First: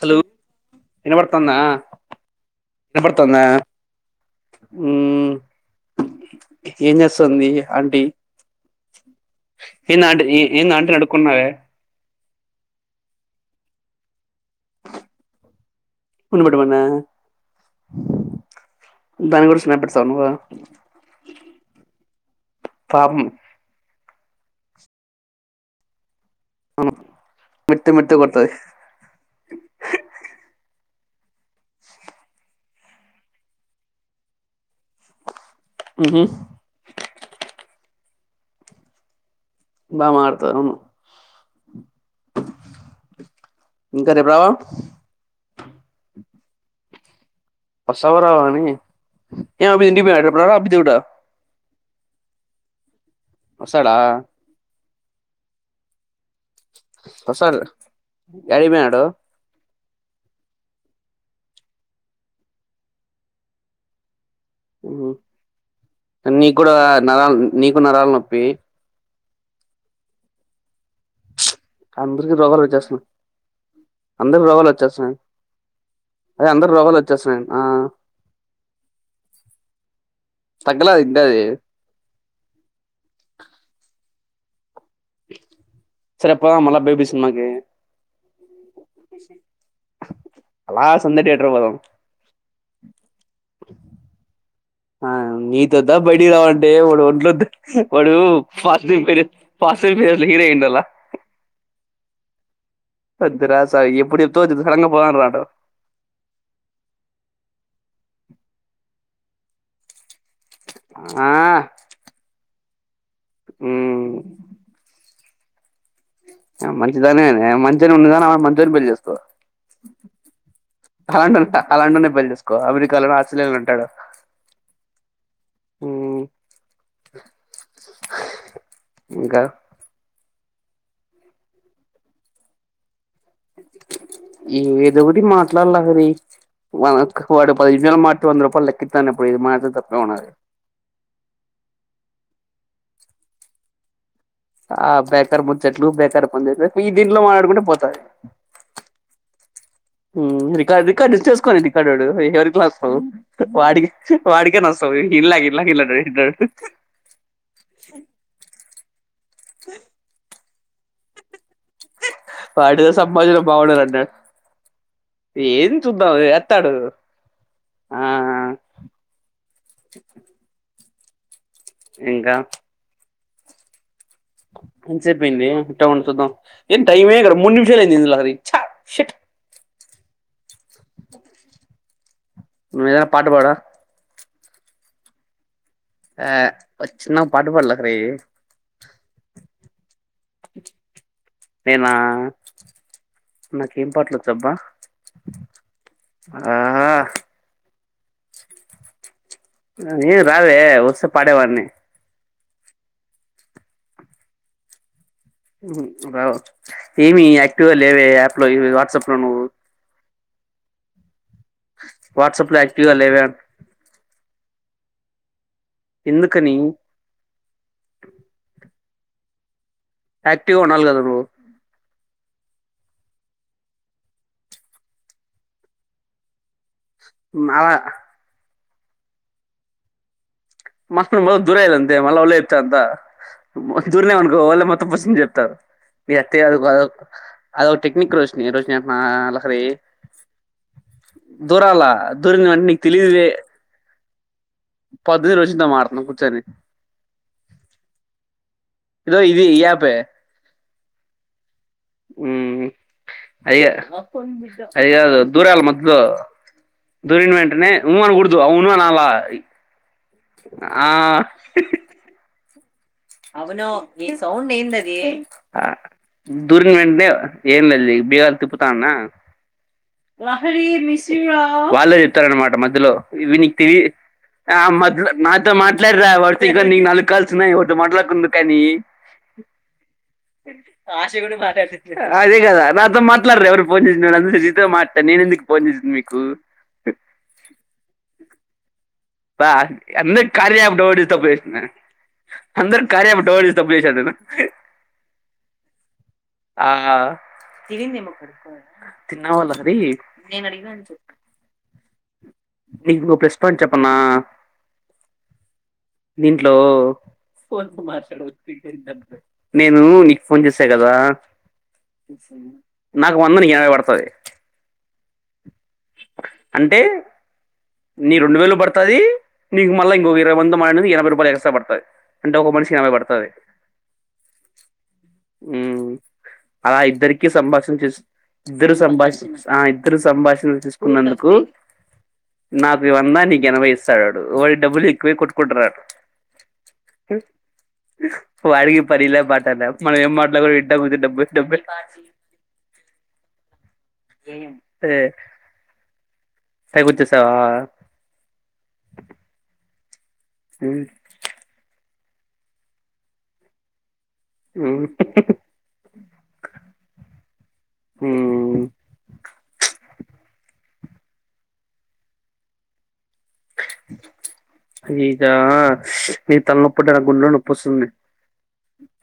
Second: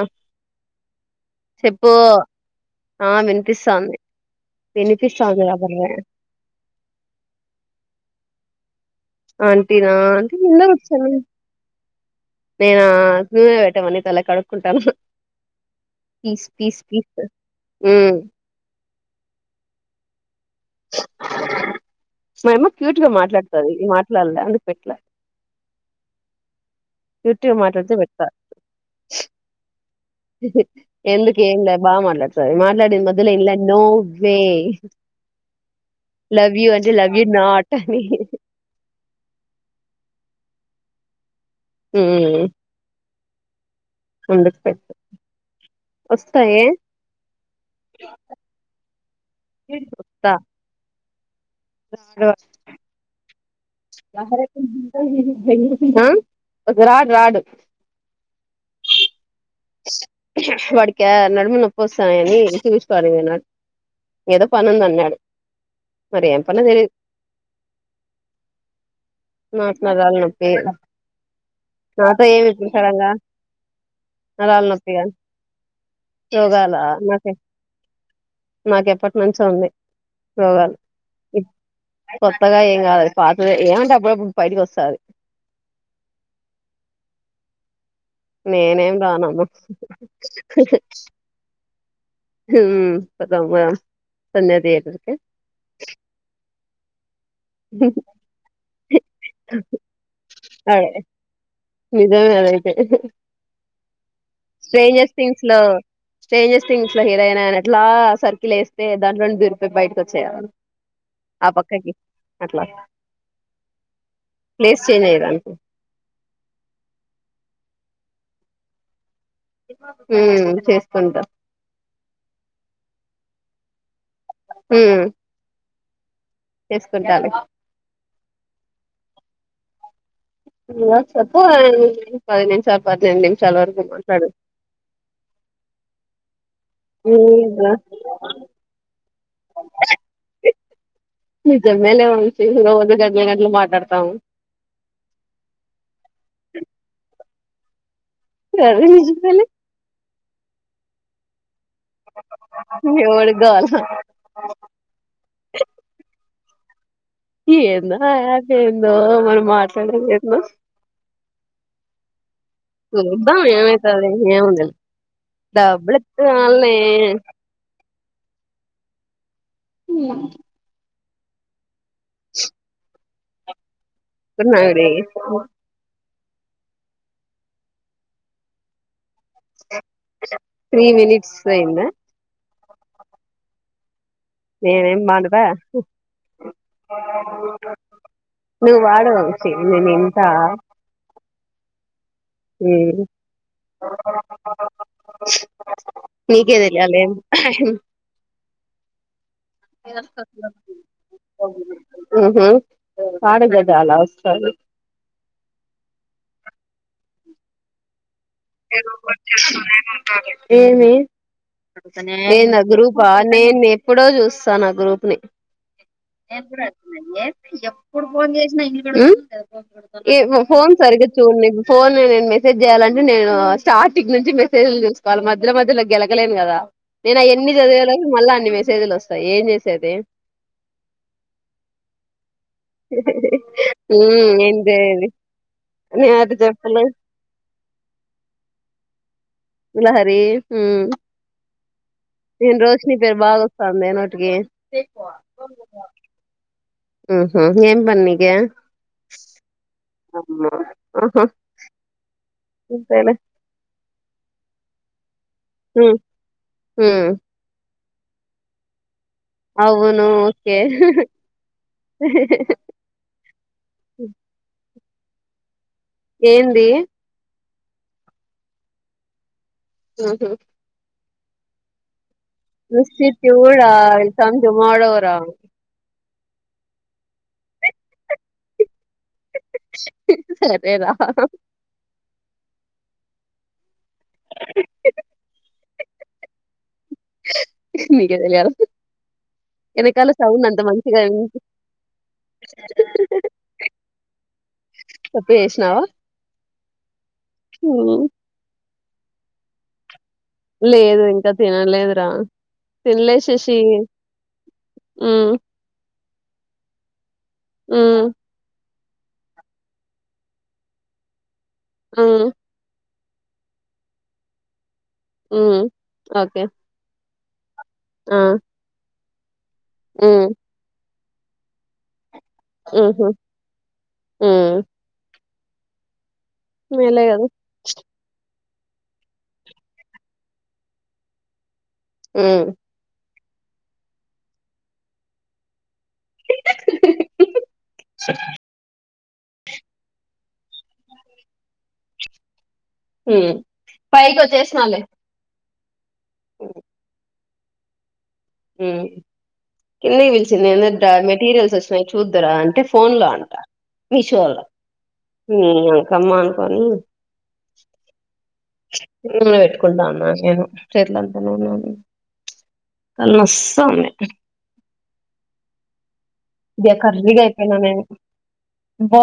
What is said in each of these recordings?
Hello వినపడుతుందా చెప్పు ఆ వినపడుతుందా వినిపిస్తాంది వినిపిస్తాంది కాబర్రే ఏం చేస్తుంది ఆంటీ ఆంటి నా ఏంది ఆంటీ ఆంటి ముందు ఏంది కు ఆంటీని అడుక్కున్నావే నేనా ను్వే వెటమన్న తల కడ టాను పీ ఉనిబెట్టమన్నా పీస్ పస్ దాని గురించి న పెడతావు నువ్వు మాేమ క్యూట్ గా పాపం మాట్లాడుతారు అందు పెట్లే టిూ మాటతే మెత్త మెత్త పెట్టారు కొడతది ఎందుకు ఎంలే బా మట్లా మాట్లా మొదల ఇలా నోవే మ్మ్ లవ్ యు అంటే వ్యూ నాట్ అని బా మతారువును హ ఇంకా రేపు రావా ముందుకు పెట్ వస్తాయ బసావ రావ ఏ అభడ అ దట చడు వస్తాడా ఆర అ వస్తాడు యాడికి పోయినాడు వాడికి నడుమ నొప్పి వస్తాయని చూపించుకోవాలి వినా మరి ఏం నీ పనో కూడా తెలియదు నరాల నీకు నరాల నొప్పి నాక్ నరాల నొప్పి నాతో అందరికి రోగాలు వచ్చేస్తున్నాయి ఏమిప్పుసరంగా అందరికి నరళ్ల రోగాలు నొప్పిగా వచ్చేస్తున్నాయి అదే అందరు రోగాల రోగాలు నాక వచ్చేస్తున్నాయి ఆ నాకెప్పటి నుంచి ఉంది రోగాలు తగ్గలేదు ఇంకా అది కొత్తగా ఏం కాదు పాత ఏమంట అప్పుడప్పుడు బైకి వస్తారు సరే అప్ప మళ్ళ బేబి సినిమాకి నేనేం రానమ్మ అలా సంధ్య థియేటర్ పోదాం మ్ పోదామా న్ ఆ నీత వద్ద బయటికి రావ టె వాడ్ ఒంట్లో వాడు [unintelligible] ఇండల నిజామే అద సార్ ఎప్పుడు చెప్తావో సడన్ గా పోదాం స్ట్రేంజెస్ రా థింగ్స్ అంటావు లో స్ట్రేంజెస్ థింగ్స్ లో హీరోయిన్ లా అట్లా సర్ లేేస్తే దాంట్లో నుంచ్ దుర్గ బ చేయాల ఆ పక్కకి అట్లా ఉమ్ ప్లేస్ చేంజ్ అయ్యదా మంచిదానే మంచిగానే ఉన్నదాని ఆడ మంచిదని పెళ్లి చేసుకోవ ఉమ్ చేసుకుంటా అలంట అలాంటోళనే పెళ్లి చేసుకోవాలా అ [unintelligible] అంటాడు మ్ మ్ చేసుకుంటాలే ఇంకా చెప్పు పది నిముషాలు పది ఏదో ఒకటి మాట్లాడు లహరి [unintelligible] నీదా పది నిమిషాలు మట్లాడి వంద రూపాయలు లెక్కిత్తాను ఏది మాత్రం తప్పేం ఉన్నది. నిజమేలే వంశీ రోజు గంటలు గంటలు మాట్లాడతాం. ఆ [unintelligible] ముచ్చట్లు వత్తయ గది నిజమేలే ఉమ్ రికార్ రికార్డ్ ఏతుక్కోవాలె ఇత్తడడు ఎవరికి నస్తావు ఎవడికి కావాలా వాడికిచ్చి వాడికేనస్తావ్ ఇల్లా ఇల్లాగ ఇల్డు ఇడు ఏన్ దోర సే అ ఎవరు మాట్లాడలేదు వాడితో సంభాషణ చూద్దాం బాగుండదు ఏమైతదిలె అన్నాడు ఏముందిలే ఏది డబ్బులు ఎక్కువ లే ఆఆ ఉ ఇంకా ఎంసేపైంది ఉంటాం చూద్దాం ఏ టైమే కదా మూడు నిమిషాలైంది లహరి ఛ త్రీ మినిట్స్ పోయిందా నువ్వు ఏదైనా పాట పాడవా నేనేం మాట ఆ చిన్న పాటు పాడు లహరి కా నేన్ ఆ ఉం వచ్చబ్బా ఆ నీకేదెలియాలి ఏన్ ఏ రావే వస్తే పాడేవాడ్ని ఉహు పాడు గజాల వస్తాది ఉ రావు ఏమి యాక్టివ్గా లేవే ఇ వాట్సాప్ లో నువ్వు నాకు S B I V WhatsApp లో నేనా యాక్టివ్గా గ్రూప్ ఆ లేవే నేను ఎప్పుడో చూస్తాను గ్రూప్ని నేను ఎందుకని గుడ అట్నే ఎప్పుడు ఫోన్ చేసినా ఇ ఉ ఏ యాక్టివ్గా ఫోన్ ఉండాలి కదా సరిగ్గా నువ్వు చూడు నీ ఫోన్ నేనె మె లిప్ట్ జేయాలంటే నేను ఆ స్టార్టింగ్ నుంచి మెసేజ్లు చూసుకోవాలి మధ్యలో మధ్యలో గెలకలేను కదా నేను అయన్ని అలా చదివేలోపు మళ్ళ అన్ని వేస్ చెదులు వస్తాయ్ ఏం జేసేది మస్త్ మం దూరేయాల అంతే మళ్ళ ఓళ్లే కద్దా దూరినామనుకో వాళ్ళే మొత్తం బస్మం జేత్తారు నే అది జెప్పలే అద ఒక టెక్నిక్ రోషిని రోషిని నాల విలహరి హ్మ్ దూరాల్ల యేం రోషిని పేరు బాగా వస్తాందె నో టిగి పొద్దిని రోషిన్తో మాడుతున్నం కూచ్చోని ఉహు ఏం పని నీకే ఇదో ఇది ఈ యాపే మ్మ్ హ్మ్ మ్మ్ అయ్య అయిగాదు దూరాల ఉమ్ మద్దిలో ఉమ్ దూరిన వెంటనే ఉమ్ అనకూడదు అవును అనాలా అవును ఒకే అవును ఈ సౌండ్ ఏందం డి ఆ ఏంది దూరిన్ వెంట్నే ఏం లేదులే బీగాలు తిప్పుతానున్నా ఉహు లహరి మిస్ వాళ్ళే జెప్ స్తారనమాట మధ్యలో మిస్సిట్ యు ని నీక్ కూడా తెలీద్ విల్ కమ్ ఆ టుమారో మద్ద్ రా నాతో మాట్లాడు లే వర్తీగా నీ నాలుగు కాల్స్ వున్నాయ్ దే మట్లాడుకుంది కాని సరేరా ఆశే కూడా మాటాడుతుంటే అదే కదా నాతో మాట్లాడ్రు ఎవరు పోన్ జేసినపుడంతా నే నీతో మాట్లాడుత నేను ఎందుకు పోన్ జేసి మీకు నీకే తెలియాలా పా వెనకాల అందరికి సౌండ్ అంత కార్య యాప్ డౌనోడ్ మంచిగా జేసి తప్పు వినిపి జేసినా అందరికి కార్య అప్ డౌన్లోడ్ తప్పుజేస నేను తప్పు చేసినావా ఆ ఉమ్ తిన్నావా లహరీ లేదు ఇంకా తినలేదురా తినలే శశి అన దీంట్లో ఉమ్ నేను నీకు ఫోన్ చేసా కదా ఉమ్ స నాకు వంద నీ ఎనభై బడుతది ఉం ఓకే నీ ఆ రెండు వేలు పడుతాది నీకు మళ్ళ ఇంకో ఉమ్ ఇరవై మాటాన యనబై రూ ఎక్స పడతాయి ఆహ ఉం ఉం అలా ఇద్దరికీ సంభాషణ చేసి ఇద్దరు సంభాష ఆ ఇద్దరు సంభాషణలు తీసుకున్నందుకు హ్మ్ నాపి వంద [unintelligible] [unintelligible] పనిలే పాటాలే మనం ఏం మాట్లాడినా కూచుంం డబ్బులు డబ్బులు పైకి ఒచ్చేస్న లే పైకి వచ్చేసేయ్ సావా ఉమ్ కిందిబిల్స్ నిన్న ఉమ్, డ మెటీరియల్స్ ఒచ్చినయ్ చూద్దురా అంటే ఫోన్ లో అంట మిషోలో ఉమ్, నీ యంకమ్మా అనుకోని ఉమ్. నూన పెట్టుకుంటాన్నా నేను చేట్లంతానేనే ఉన్నాయి ప్చ్ తలనొస్ తాంది ఈగా స్ నీ తలనొప్పి ఉంటే నాకు కర్రీగా గుండెలో అయిపోయినా నేను. నొప్పిస్తుంది అబ్బా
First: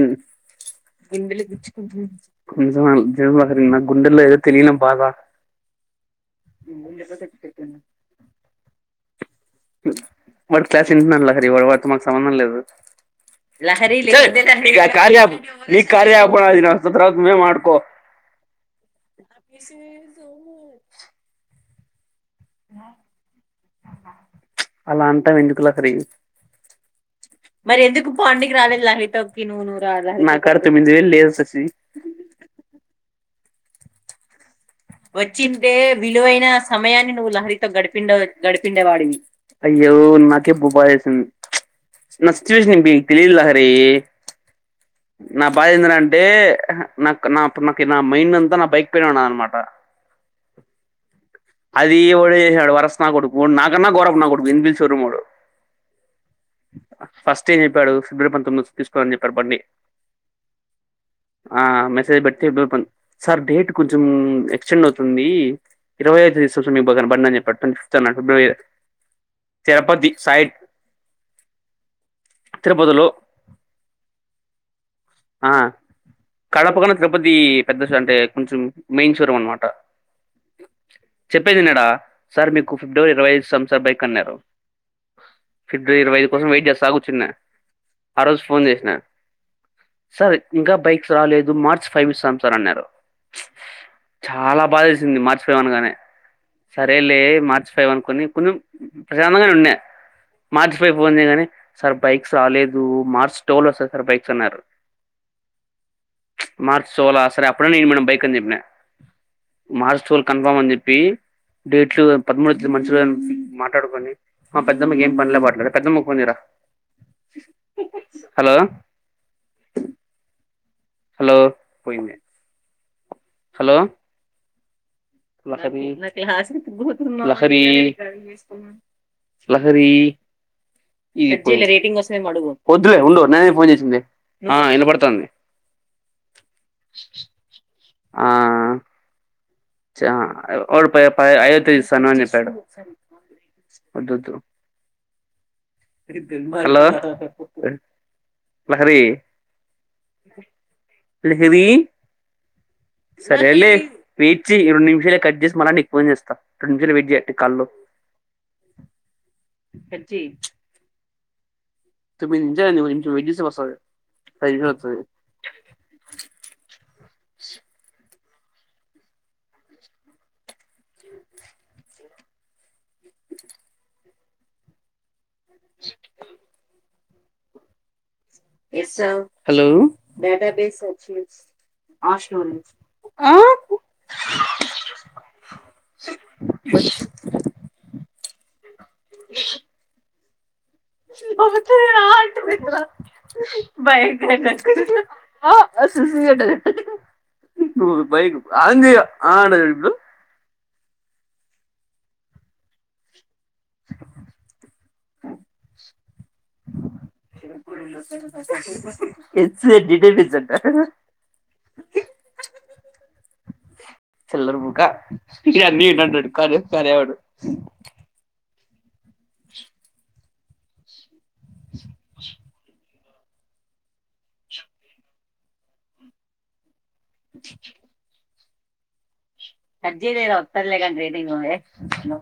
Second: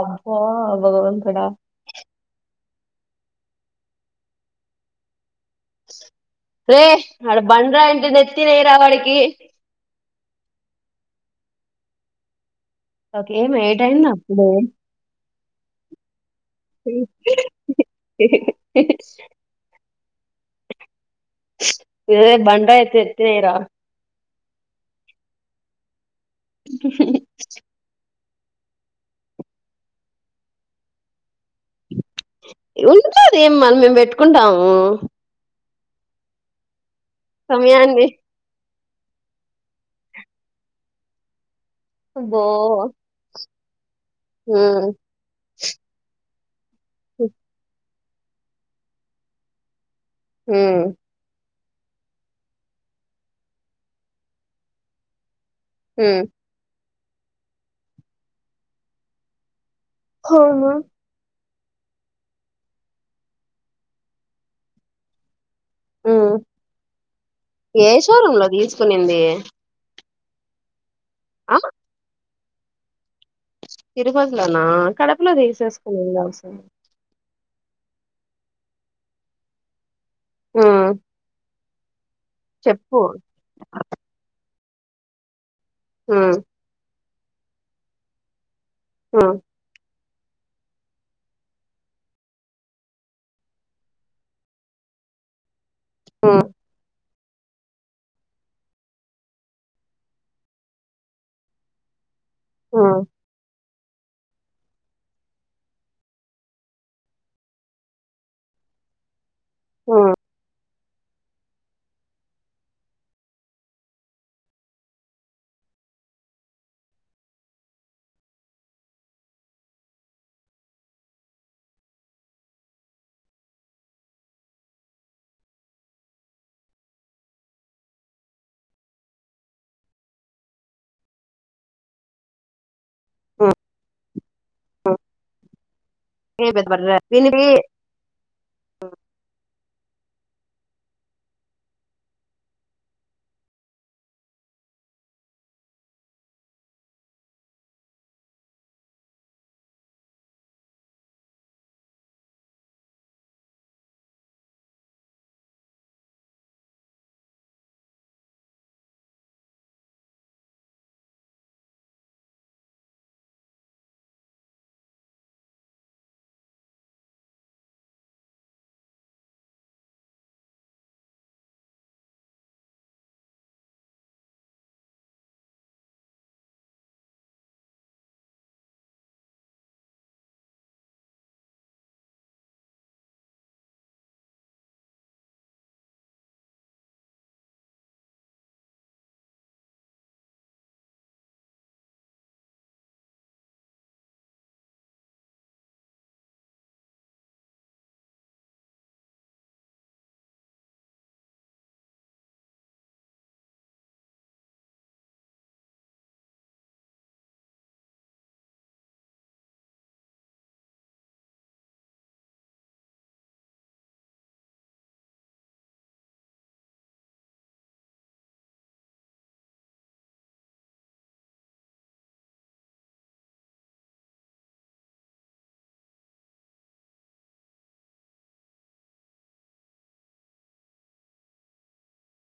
అబ్బా భగవంతుడా నిజమే చెప్పాలంటే [inaudible] నా గుండెలో ఏదో తెలీయని బాద రే ఆడ బండరాయి ఉంటే నెత్తిన ఎయిరా వాడికి వాడు క్లాస్ వింటున్నాడు లహరి వాడి వాడితో మాకు సంబంధం లేదు ఓకే ఏమి లహరి ఏటయింది లే చే అప్పుడే? ఇది కార్య యాప్ ఇది కార్య యాప్ నర్సత్మ మే ఆడుకో ఛ్ ఏదైనా బండరాయి ఎత్తి ఎత్తినైర అలా అంటావు ఎందుకు లహరి హ్ హ్ పాండికి రాలేదు లహరి తోటికి ను నువ్వు రాల నా కాడ తొమ్మిది వేలు లేవు శషి ఉన్నాది ఏం మాది మేము పెట్టుకుంటాం వచ్చిన్ ంటే విలువైన సమయాన్ని ను నువ్వు లహరితో సమయాన్ని గడిపిండవ్ గడిపి గడిపిండే వాడివి అయ్యో నాకే బుబా దయితుంది నా అబ్బో సిచ్యువేషన్ మీకు తెలీదు లహరి హ్మ్ నా బాధ ఎందర అంటే నాక్ నా నాపున నా మైండ్ అంత నా బైక్ పైనే ఉన్నదనమాట హ్మ్ అది ఒకడు ఏమ్ సినాడు వరష్టు నా క [unintelligible] హు ఫస్ట్ ఏం చెప్పాడు ఫిబ్రరి పంతొమ్మిది తీసుకో అని చెప్పాడు బండి హ ఆ మెసేజ్ పెడితే ఫిబ్ పం సార్ డేట్ కొంచెం ఎక్స్టెండ్ అవుతుంది ఇరవై హ్మ్ ఐదు దస మీకు బాగన బం అ చెప్పాడు ట్వంట ఏ ఫిఫ్త్ అ షోరూమ్ లో ఫిబ్రవరి తీసుకునింది తిరుపతి [unintelligible] సాయిబ్ ఆ తిరుపతిలో తిరుపతి లోన కడపలో తీసేసుకొని ఉండాల్సింది పతి పెద్ద అంటే కొంచెం మెయిన్ షోరూం అనమాట హ్మ్ చెప్పేదినడ సార్ మీకు చెప్పు ఫిబ్రవరి ఇరవై ఐదు ఇస్తాం సార్ బైక్ అన్నారు ఓ ఫిబ్రవరి ఇరవై ఐదు హ్మ్ కోసం వెయిట్ చేస్తా కు ర్చున్న ఆ రోజు ఫోన్ చేస్ ఆ సార్ ఇంకా బైక్స్ రాలేదు మార్చి ఫైవ్ ఇస్తాం సార్ అన్నారు చాలా బాధ వేసింది మార్చి ఫైవ్ అనగానే హ్మ్ సరేలే మార్చి ఫైవ్ అనుకుని కొంచెం ప్రశాంతంగానే ఉన్న మార్చి ఫైవ్ ఫోన్ చేయగానే సార్ బైక్స్ రాలేదు హ్మ్ మార్స్ టోల్ సార్ సార్ బైక్స్ అన్నారు మార్చ్ టువల్ సరే అప్పుడు అన్న ఇయ్యండి మేడమ్ బైక్ అనీ చెప్పిన మార్చ్ హ్మ్ టువల్ కన్ఫర్మ్ అని చెప్పి డేట్లు పదమూడు మంచి మాట్లాడుకొని మా పెద్దమ్మకి ఏం పనిలే పాట్లా పెద్దమ్మ కి ఫోన్ చెయ్ రా హలో హలో పోయింది హలో లహరి లహరి లహరి [unintelligible] వద్దులే ఉండు నేనే హ్మ్ ఫోన్ చేసింది ఆ వినబడతాంది ఏ పెద్ద బర్రె దీనికి ఆ చ వాడు ప ప ఐదవ తేదీ ఇస్తాను అని చెప్పాడు వద్దొద్దు హలో లహరి లహరి సరేలే వేచి రెండు నిమిషాల ఏ కట్ చేసి మళ్ళ నీకు ఫోన్చేస్తా రెండు నిమిషాలు వెయిట్ చెయ్ కాల్ లో తొమ్మిది నిమిషాలు అయింది ఒక నిమిషం వెయిట్ చేస్తే వస్తది [unintelligible] [unintelligible] [unintelligible] చుంచు టిక్ హలో [unintelligible] [inaudible] [unintelligible] [inaudible] [unintelligible] [unintelligible] స ఐకి [unintelligible] [unintelligible]